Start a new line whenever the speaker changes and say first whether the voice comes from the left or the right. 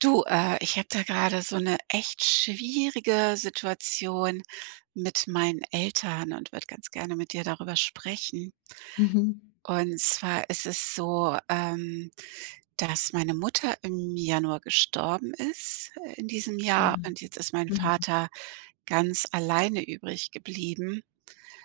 right: Du, ich habe da gerade so eine echt schwierige Situation mit meinen Eltern und würde ganz gerne mit dir darüber sprechen.
left: Mhm.
right: Und zwar ist es so, dass meine Mutter im Januar gestorben ist, in diesem
left: Ah,
right: Jahr und jetzt ist mein
left: mhm.
right: Vater ganz alleine übrig geblieben.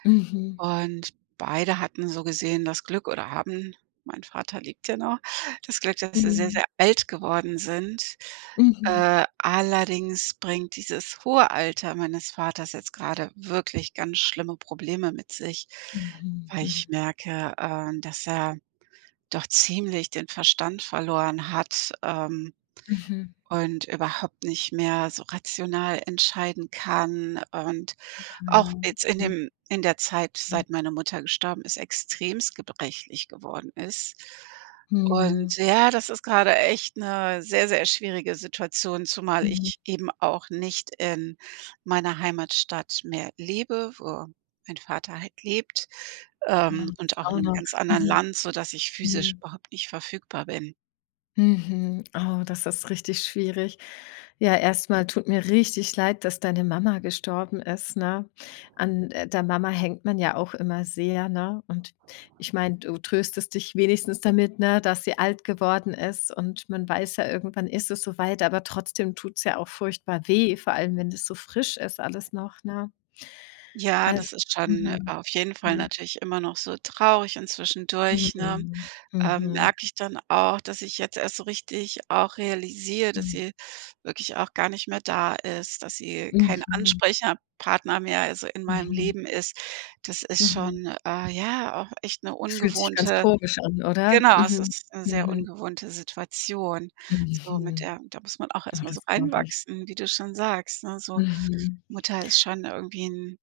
left: Mhm.
right: Und beide hatten so gesehen das Glück oder haben mein Vater lebt ja noch, das Glück, dass sie sehr,
left: Mhm.
right: sehr alt geworden sind.
left: Mhm.
right: Allerdings bringt dieses hohe Alter meines Vaters jetzt gerade wirklich ganz schlimme Probleme mit sich,
left: Mhm.
right: weil ich
left: Mhm.
right: merke, dass er doch ziemlich den Verstand verloren hat,
left: Mhm.
right: und überhaupt nicht mehr so rational entscheiden kann und
left: Ah ja.
right: auch jetzt in
left: Mhm.
right: dem in der Zeit,
left: Mhm.
right: seit meine Mutter gestorben ist, extremst gebrechlich geworden ist. Und
left: Mhm.
right: ja, das ist gerade echt eine sehr, sehr schwierige Situation, zumal
left: Mhm.
right: ich eben auch nicht in meiner Heimatstadt mehr lebe, wo mein Vater halt lebt,
left: Ah, das
right: und auch in
left: auch
right: einem
left: noch.
right: ganz anderen
left: Mhm.
right: Land, so dass ich physisch
left: Mhm.
right: überhaupt nicht verfügbar bin.
left: Mhm. Oh, das ist richtig schwierig. Ja, erstmal tut mir richtig leid, dass deine Mama gestorben ist, ne? An, der Mama hängt man ja auch immer sehr, ne? Und ich meine, du tröstest dich wenigstens damit, ne, dass sie alt geworden ist und man weiß ja, irgendwann ist es so weit, aber trotzdem tut's ja auch furchtbar weh, vor allem wenn es so frisch ist alles noch, ne?
right: Ja,
left: Also
right: das ist schon
left: mhm,
right: auf jeden Fall
left: mhm,
right: natürlich immer noch so traurig und zwischendurch, ne,
left: mhm, mhm,
right: merke ich dann auch, dass ich jetzt erst so richtig auch realisiere, dass
left: mhm,
right: sie wirklich auch gar nicht mehr da ist, dass sie
left: mhm,
right: kein
left: mhm,
right: Ansprechpartner mehr also in meinem
left: mhm.
right: Leben ist. Das ist
left: Mhm.
right: schon, ja, auch echt eine
left: Fühlt sich ganz
right: ungewohnte
left: komisch an, oder?
right: genau, es
left: Mhm.
right: ist eine sehr
left: Mhm.
right: ungewohnte Situation. So mit
left: Mhm.
right: der da muss man auch erst
left: Ja,
right: mal so
left: das glaube ich.
right: reinwachsen, wie du schon sagst, ne? So
left: Mhm.
right: Mutter ist schon irgendwie 'n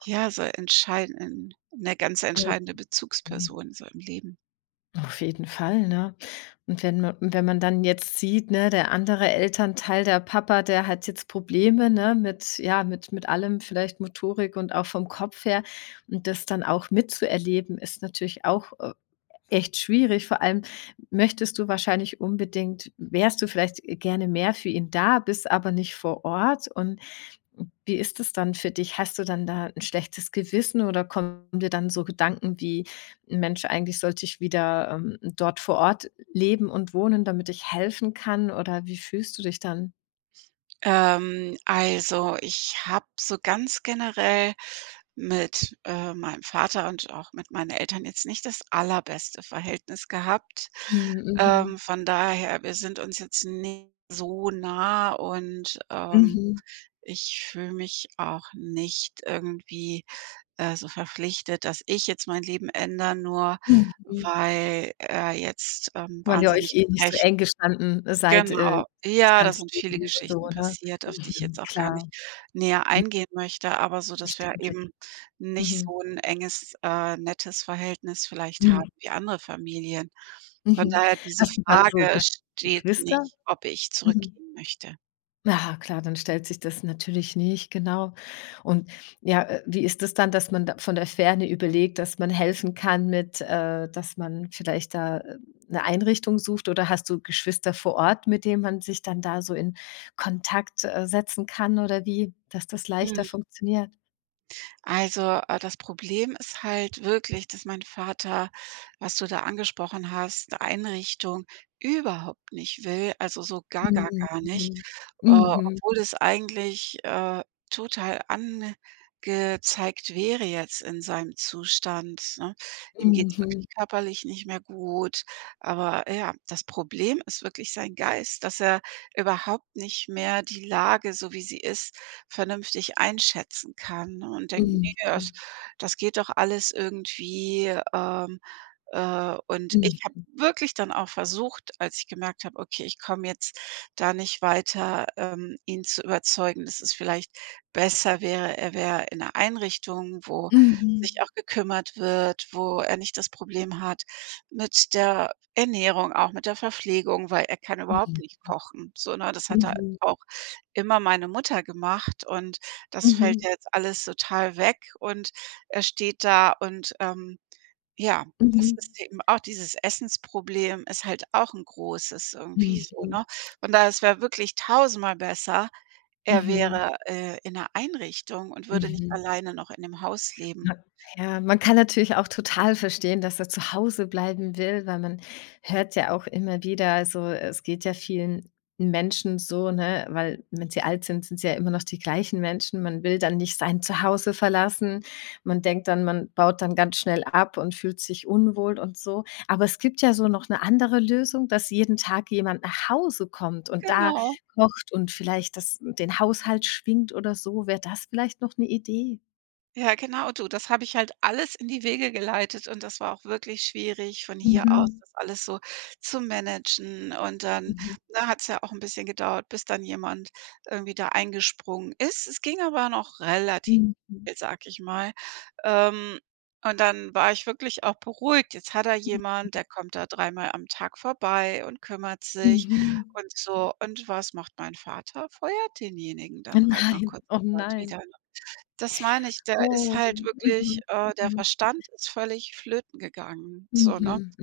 right: ja, so entscheiden eine ganz entscheidende
left: Mhm.
right: Bezugsperson so im Leben.
left: Auf jeden Fall, ne? Und wenn man dann jetzt sieht, ne, der andere Elternteil, der Papa, der hat jetzt Probleme, ne, mit ja, mit allem, vielleicht Motorik und auch vom Kopf her. Und das dann auch mitzuerleben, ist natürlich auch, echt schwierig. Vor allem möchtest du wahrscheinlich unbedingt wärst du vielleicht gerne mehr für ihn da, bist aber nicht vor Ort und wie ist es dann für dich? Hast du dann da ein schlechtes Gewissen oder kommen dir dann so Gedanken wie: „Mensch, eigentlich sollte ich wieder, dort vor Ort leben und wohnen, damit ich helfen kann“, oder wie fühlst du dich dann?
right: Also, ich habe so ganz generell mit, meinem Vater und auch mit meinen Eltern jetzt nicht das allerbeste Verhältnis gehabt.
left: Mhm,
right: Von daher, wir sind uns jetzt nicht so nah und,
left: mhm,
right: ich fühle mich auch nicht irgendwie, so verpflichtet, dass ich jetzt mein Leben ändere, nur
left: mhm, mhm.
right: weil er jetzt,
left: Weil ihr euch
right: wahnsinnig
left: eh nicht so
right: gebrech
left: eng gestanden seid,
right: Genau.
left: das
right: Ja, da
left: ganze
right: sind viele
left: Leben über so,
right: Geschichten
left: oder?
right: passiert, auf die ich
left: Mhm,
right: jetzt auch gar nicht
left: klar,
right: näher
left: mhm,
right: eingehen möchte, aber so, dass wir eben
left: verständlich.
right: nicht
left: Mhm.
right: so 'n enges, nettes Verhältnis vielleicht haben
left: Mhm,
right: wie andere Familien. Von
left: mhm.
right: daher, diese
left: Hast du dann so
right: Frage steht
left: Geschwister?
right: nicht, ob ich
left: Mhm.
right: zurückgehen möchte.
left: Ja, klar, dann stellt sich das natürlich nicht, genau. Und ja, wie ist es dann, dass man da von der Ferne überlegt, dass man helfen kann mit, dass man vielleicht da 'ne Einrichtung sucht oder hast du Geschwister vor Ort, mit denen man sich dann da so in Kontakt, setzen kann oder wie, dass das
right: Mhm.
left: leichter funktioniert?
right: Also, das Problem ist halt wirklich, dass mein Vater, was du da angesprochen hast, eine Einrichtung überhaupt nicht will, also so gar, gar,
left: Mhm,
right: gar nicht,
left: mhm. Mhm,
right: obwohl es eigentlich, total angezeigt wäre jetzt in seinem Zustand, ne? Ihm geht's
left: mhm,
right: wirklich körperlich nicht mehr gut, aber ja, das Problem ist wirklich sein Geist, dass er überhaupt nicht mehr die Lage, so wie sie ist, vernünftig einschätzen kann ne, und denkt: „Ne,
left: mhm,
right: das
left: mhm,
right: das geht doch alles irgendwie“, und ich habe
left: mhm,
right: wirklich dann auch versucht, als ich gemerkt habe, okay, ich komme jetzt da nicht weiter, ihn zu überzeugen, dass es vielleicht besser wäre, er wäre in einer Einrichtung, wo
left: mhm,
right: sich auch gekümmert wird, wo er nicht das Problem hat mit der Ernährung, auch mit der Verpflegung, weil er kann überhaupt nicht kochen, so, ne? Das hat er
left: mhm,
right: auch immer meine Mutter gemacht und das Mhm.
left: mhm,
right: fällt ja jetzt alles total weg und er steht da und, ja, das
left: mhm,
right: ist eben auch dieses Essensproblem ist halt auch 'n großes irgendwie so,
left: mhm,
right: ne? Von daher, es wäre wirklich tausendmal besser, er
left: mhm,
right: wäre, in 'ner Einrichtung und würde nicht
left: mhm.
right: alleine noch in dem Haus leben.
left: Na ja, man kann natürlich auch total verstehen, dass er zu Hause bleiben will, weil man hört ja auch immer wieder also, es geht ja vielen Menschen so, ne, weil wenn sie alt sind, sind es ja immer noch die gleichen Menschen. Man will dann nicht sein Zuhause verlassen. Man denkt dann, man baut dann ganz schnell ab und fühlt sich unwohl und so. Aber es gibt ja so noch eine andere Lösung, dass jeden Tag jemand nach Hause kommt und da
right: Genau.
left: kocht und vielleicht das den Haushalt schwingt oder so. Wäre das vielleicht noch eine Idee?
right: Ja, genau du, das habe ich halt alles in die Wege geleitet und das war auch wirklich schwierig, von hier aus
left: Mhm.
right: das alles so zu managen. Und dann,
left: Mhm.
right: ne, hat's ja auch ein bisschen gedauert, bis dann jemand irgendwie da eingesprungen ist. Es ging aber noch relativ
left: Mhm. Mhm.
right: sag ich mal. Ähm, und dann war ich wirklich auch beruhigt. Jetzt hat er jemand, der kommt da dreimal am Tag vorbei und kümmert sich
left: Mhm.
right: und so. Und was macht mein Vater? Feuert denjenigen
left: Oh
right: dann halt nach
left: nein,
right: kurzer
left: oh
right: Zeit wieder.
left: nein.
right: Das meine ich, da ist
left: Oh.
right: halt wirklich
left: Mhm.
right: der
left: Mhm.
right: Verstand ist völlig flöten gegangen, so, ne?
left: Mhm.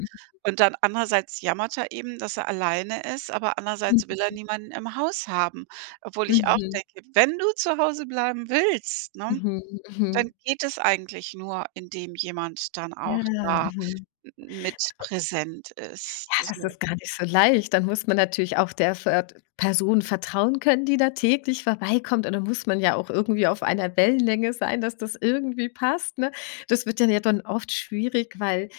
right: Und dann andererseits jammert er eben, dass er alleine ist, aber andererseits
left: Mhm.
right: will er niemanden im Haus haben, obwohl ich auch
left: Mhm.
right: denke: „Wenn du zu Hause bleiben willst, ne,
left: Mhm. Mhm.
right: dann geht es eigentlich nur, indem jemand dann
left: Ja,
right: auch da
left: mhm.
right: m mit präsent ist.“
left: Ja, das
right: So.
left: ist gar nicht so leicht. Dann muss man natürlich auch der vert Person vertrauen können, die da täglich vorbeikommt. Und dann muss man ja auch irgendwie auf einer Wellenlänge sein, dass das irgendwie passt, ne? Das wird dann ja dann oft schwierig, weil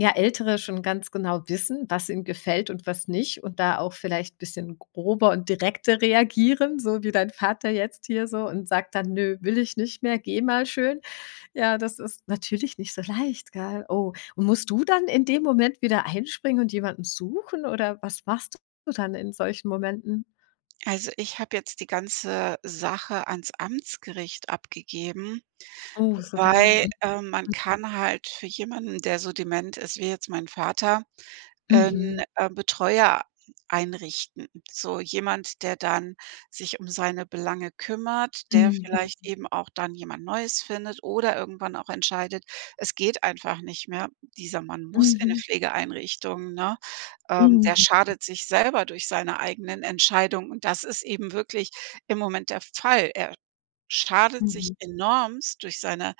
left: ja Ältere schon ganz genau wissen, was ihnen gefällt und was nicht und da auch vielleicht ein bisschen grober und direkter reagieren, so wie dein Vater jetzt hier so und sagt dann: „Nö, will ich nicht mehr, geh mal schön.“ Ja, das ist natürlich nicht so leicht, gell? Oh, und musst du dann in dem Moment wieder einspringen und jemanden suchen oder was machst du dann in solchen Momenten?
right: Also, ich habe jetzt die ganze Sache ans Amtsgericht abgegeben.
left: Oh, sogar.
right: Weil, man kann halt für jemanden, der so dement ist wie jetzt mein Vater, 'n,
left: Mhm.
right: Betreuer einrichten. So jemand, der dann sich um seine Belange kümmert, der
left: Mhm.
right: vielleicht eben auch dann jemand Neues findet oder irgendwann auch entscheidet: „Es geht einfach nicht mehr. Dieser Mann muss in 'ne
left: Mhm.
right: Pflegeeinrichtung“, ne? Der
left: Mhm.
right: schadet sich selber durch seine eigenen Entscheidungen und das ist eben wirklich im Moment der Fall. Er schadet sich
left: Mhm.
right: enormst durch seine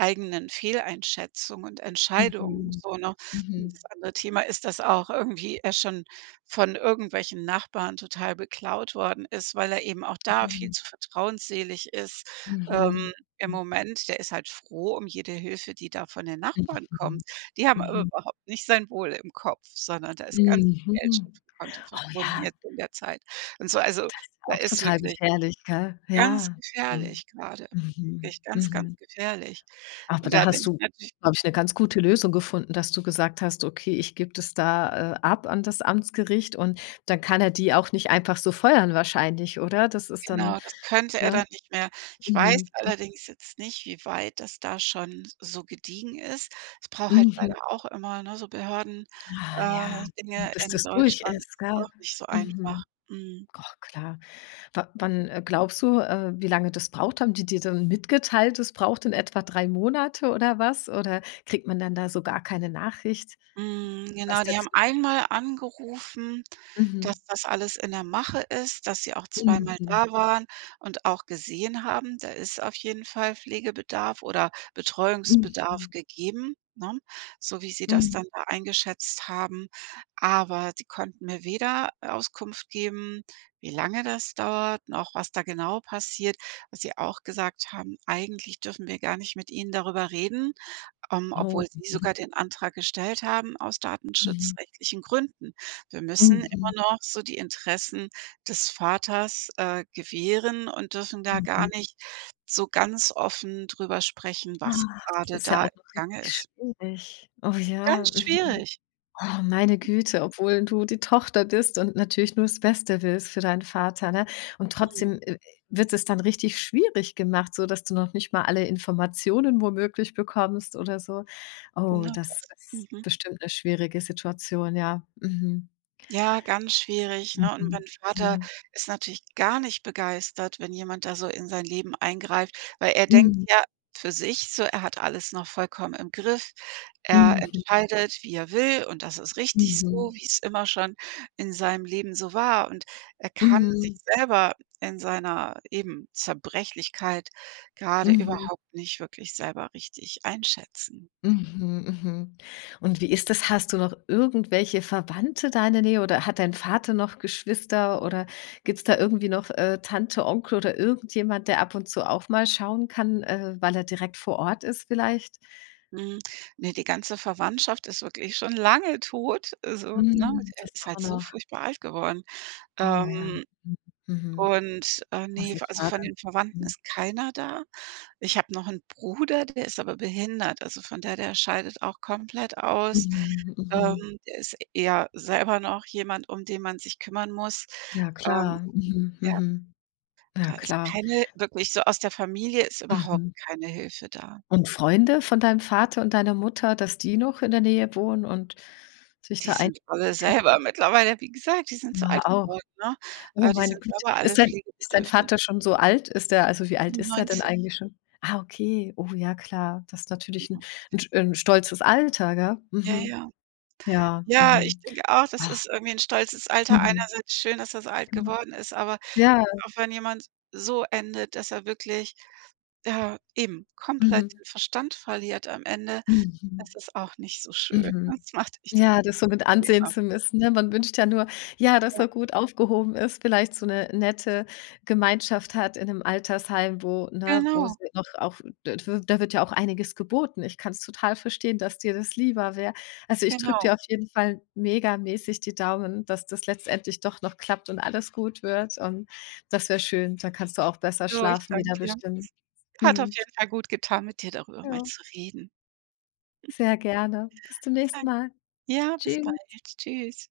right: eigenen Fehleinschätzungen und Entscheidungen
left: Mhm.
right: so, ne? Und
left: Mhm.
right: das andere Thema ist, dass auch irgendwie er schon von irgendwelchen Nachbarn total beklaut worden ist, weil er eben auch da viel
left: Mhm.
right: zu vertrauensselig ist.
left: Mhm.
right: Ähm, im Moment, der ist halt froh um jede Hilfe, die da von den
left: Mhm.
right: Nachbarn kommt. Die haben
left: Mhm.
right: aber
left: Mhm.
right: überhaupt nicht sein Wohl im Kopf, sondern da ist ganz viel Geld
left: Mhm.
right: schon vom Konto
left: Oh
right: verschwunden
left: ja,
right: jetzt in der Zeit und so. Also, da
left: auch
right: ist
left: total
right: wirklich
left: gefährlich, gell?
right: ganz
left: Ja. Mhm.
right: gefährlich gerade
left: Mhm.
right: wirklich ganz, ganz
left: Mhm.
right: gefährlich.
left: Aber
right: Und da
left: da
right: bin
left: hast
right: ich
left: du,
right: natürlich
left: glaube ich, eine ganz gute Lösung gefunden, dass du gesagt hast: „Okay, ich gebe das da, ab an das Amtsgericht“ und dann kann er die auch nicht einfach so feuern wahrscheinlich, oder? Das ist dann,
right: genau, das könnte er
left: ne?
right: dann nicht mehr. Ich weiß
left: Mhm.
right: allerdings jetzt nicht, wie weit das da schon so gediegen ist. Es braucht halt
left: Mhm.
right: leider auch immer, ne, so Behörden
left: Ah
right: äh,
left: ja,
right: Dinge
left: bis
right: in
left: das durch
right: Deutschland, ist
left: ist, gell?
right: auch nicht so einfach.
left: Mhm.
right: Mhm.
left: Oh, klar. Wa wann, glaubst du, wie lange das braucht? Haben die dir dann mitgeteilt, das braucht in etwa 3 Monate oder was? Oder kriegt man dann da so gar keine Nachricht,
right: Hm,
left: was
right: genau, die haben
left: dazwischen stand?
right: einmal angerufen,
left: Mhm.
right: dass das alles in der Mache ist, dass sie auch zweimal
left: Mhm.
right: da waren und auch gesehen haben, da ist auf jeden Fall Pflegebedarf oder Betreuungsbedarf
left: Mhm.
right: gegeben, ne? So wie sie das
left: Mhm.
right: dann da eingeschätzt haben. Aber sie konnten mir weder Auskunft geben, wie lange das dauert, noch was da genau passiert, was sie auch gesagt haben: „Eigentlich dürfen wir gar nicht mit Ihnen darüber reden,
left: Oh,
right: obwohl sie sogar den Antrag gestellt haben aus
left: mhm.
right: datenschutzrechtlichen Gründen. Wir müssen immer
left: Mhm,
right: noch so die Interessen des Vaters, gewähren und dürfen da gar
left: mhm.
right: nicht so ganz offen drüber sprechen, was
left: Ah, das
right: gerade
left: ist ja
right: da
left: auch
right: im
left: noch richtig
right: Gange ist.
left: schwierig. Oh
right: Ganz
left: ja, mhm.
right: schwierig.
left: Oh, meine Güte, obwohl du die Tochter bist und natürlich nur das Beste willst für deinen Vater, ne? Und
right: Mhm,
left: trotzdem, wird es dann richtig schwierig gemacht, so dass du noch nicht mal alle Informationen womöglich bekommst oder so. Oh,
right: genau
left: das
right: das.
left: ist
right: Mhm.
left: bestimmt eine schwierige Situation, ja. Mhm.
right: Ja, ganz schwierig, ne? Und
left: Mhm.
right: mein Vater
left: Mhm.
right: ist natürlich gar nicht begeistert, wenn jemand da so in sein Leben eingreift, weil er denkt
left: Mhm.
right: ja für sich so, er hat alles noch vollkommen im Griff. Er
left: Mhm.
right: entscheidet, wie er will, und das ist richtig so,
left: Mhm.
right: wie es immer schon in seinem Leben so war. Und er kann sich
left: Mhm.
right: selber in seiner eben Zerbrechlichkeit gerade
left: Mhm.
right: überhaupt nicht wirklich selber richtig einschätzen.
left: Mhm, mhm. Und wie ist das? Hast du noch irgendwelche Verwandte da in der Nähe oder hat dein Vater noch Geschwister oder gibt's da irgendwie noch, Tante, Onkel oder irgendjemand, der ab und zu auch mal schauen kann, weil er direkt vor Ort ist vielleicht?
right: Mhm. Ne, die ganze Verwandtschaft ist wirklich schon lange tot. Also, ne, Mhm.
left: Hm, das
right: ist halt
left: auch
right: so
left: noch.
right: furchtbar alt geworden.
left: Oh ja.
right: Ähm,
left: Mhm, mhm.
right: und,
left: Das
right: ne,
left: ist
right: also
left: schade.
right: von den Verwandten
left: Mhm.
right: ist keiner da. Ich habe noch einen Bruder, der ist aber behindert. Also von der scheidet auch komplett aus.
left: Mhm,
right: Ähm,
left: mhm.
right: der ist eher selber noch jemand, um den man sich kümmern muss.
left: Ja
right: Ähm,
left: klar. Mhm,
right: ja,
left: mhm. Ja
right: da ist
left: klar.
right: keine wirklich so aus der Familie ist überhaupt
left: Mhm.
right: keine Hilfe da.
left: Und Freunde von deinem Vater und deiner Mutter, dass die noch in der Nähe wohnen und sich
right: Die
left: da ein.
right: sind alle selber mittlerweile wie gesagt, die sind so
left: Ah,
right: alt
left: auch.
right: geworden, ne?
left: Oh,
right: Die
left: meine
right: sind
left: Güte.
right: selber alle
left: Ist dein
right: pflegebedürftig.
left: Vater schon so alt? Ist der also, wie alt ist der denn
right: 97,
left: eigentlich schon? Ah, okay. Oh ja, klar. Das ist natürlich 'n
right: ja.
left: 'n sch 'n stolzes Alter, gell?
right: Ja,
left: Mhm.
right: ja.
left: Ja,
right: Ja, ich
left: mhm.
right: denke auch, das ist
left: Ach,
right: irgendwie 'n stolzes Alter.
left: mhm.
right: Einerseits schön, dass er so alt
left: Genau.
right: geworden ist, aber
left: Ja,
right: auch wenn jemand so endet, dass er wirklich, ja, eben komplett
left: mhm.
right: den Verstand verliert am Ende,
left: Mhm.
right: das ist auch nicht so schön.
left: Mhm.
right: Das macht echt
left: Ja, das so mit ansehen
right: Riesenprobleme.
left: zu müssen, ne? Man wünscht ja nur, ja, dass
right: Ja.
left: er gut aufgehoben ist, vielleicht so eine nette Gemeinschaft hat in 'nem Altersheim, wo ne, wo
right: Genau,
left: sie noch auch d da wird ja auch einiges geboten. Ich kann es total verstehen, dass dir das lieber wäre. Also, ich drücke
right: genau.
left: dir auf jeden Fall megamäßig die Daumen, dass das letztendlich doch noch klappt und alles gut wird und das wäre schön. Dann kannst du auch besser
right: So, ich
left: schlafen
right: danke
left: wieder
right: dir.
left: bestimmt.
right: Hat auf
left: Mhm.
right: jeden Fall gut getan, mit dir darüber mal
left: Ja,
right: zu reden.
left: sehr gerne. Bis zum nächsten
right: Danke.
left: Mal.
right: Ja, bis
left: Tschüss.
right: bald. Tschüss.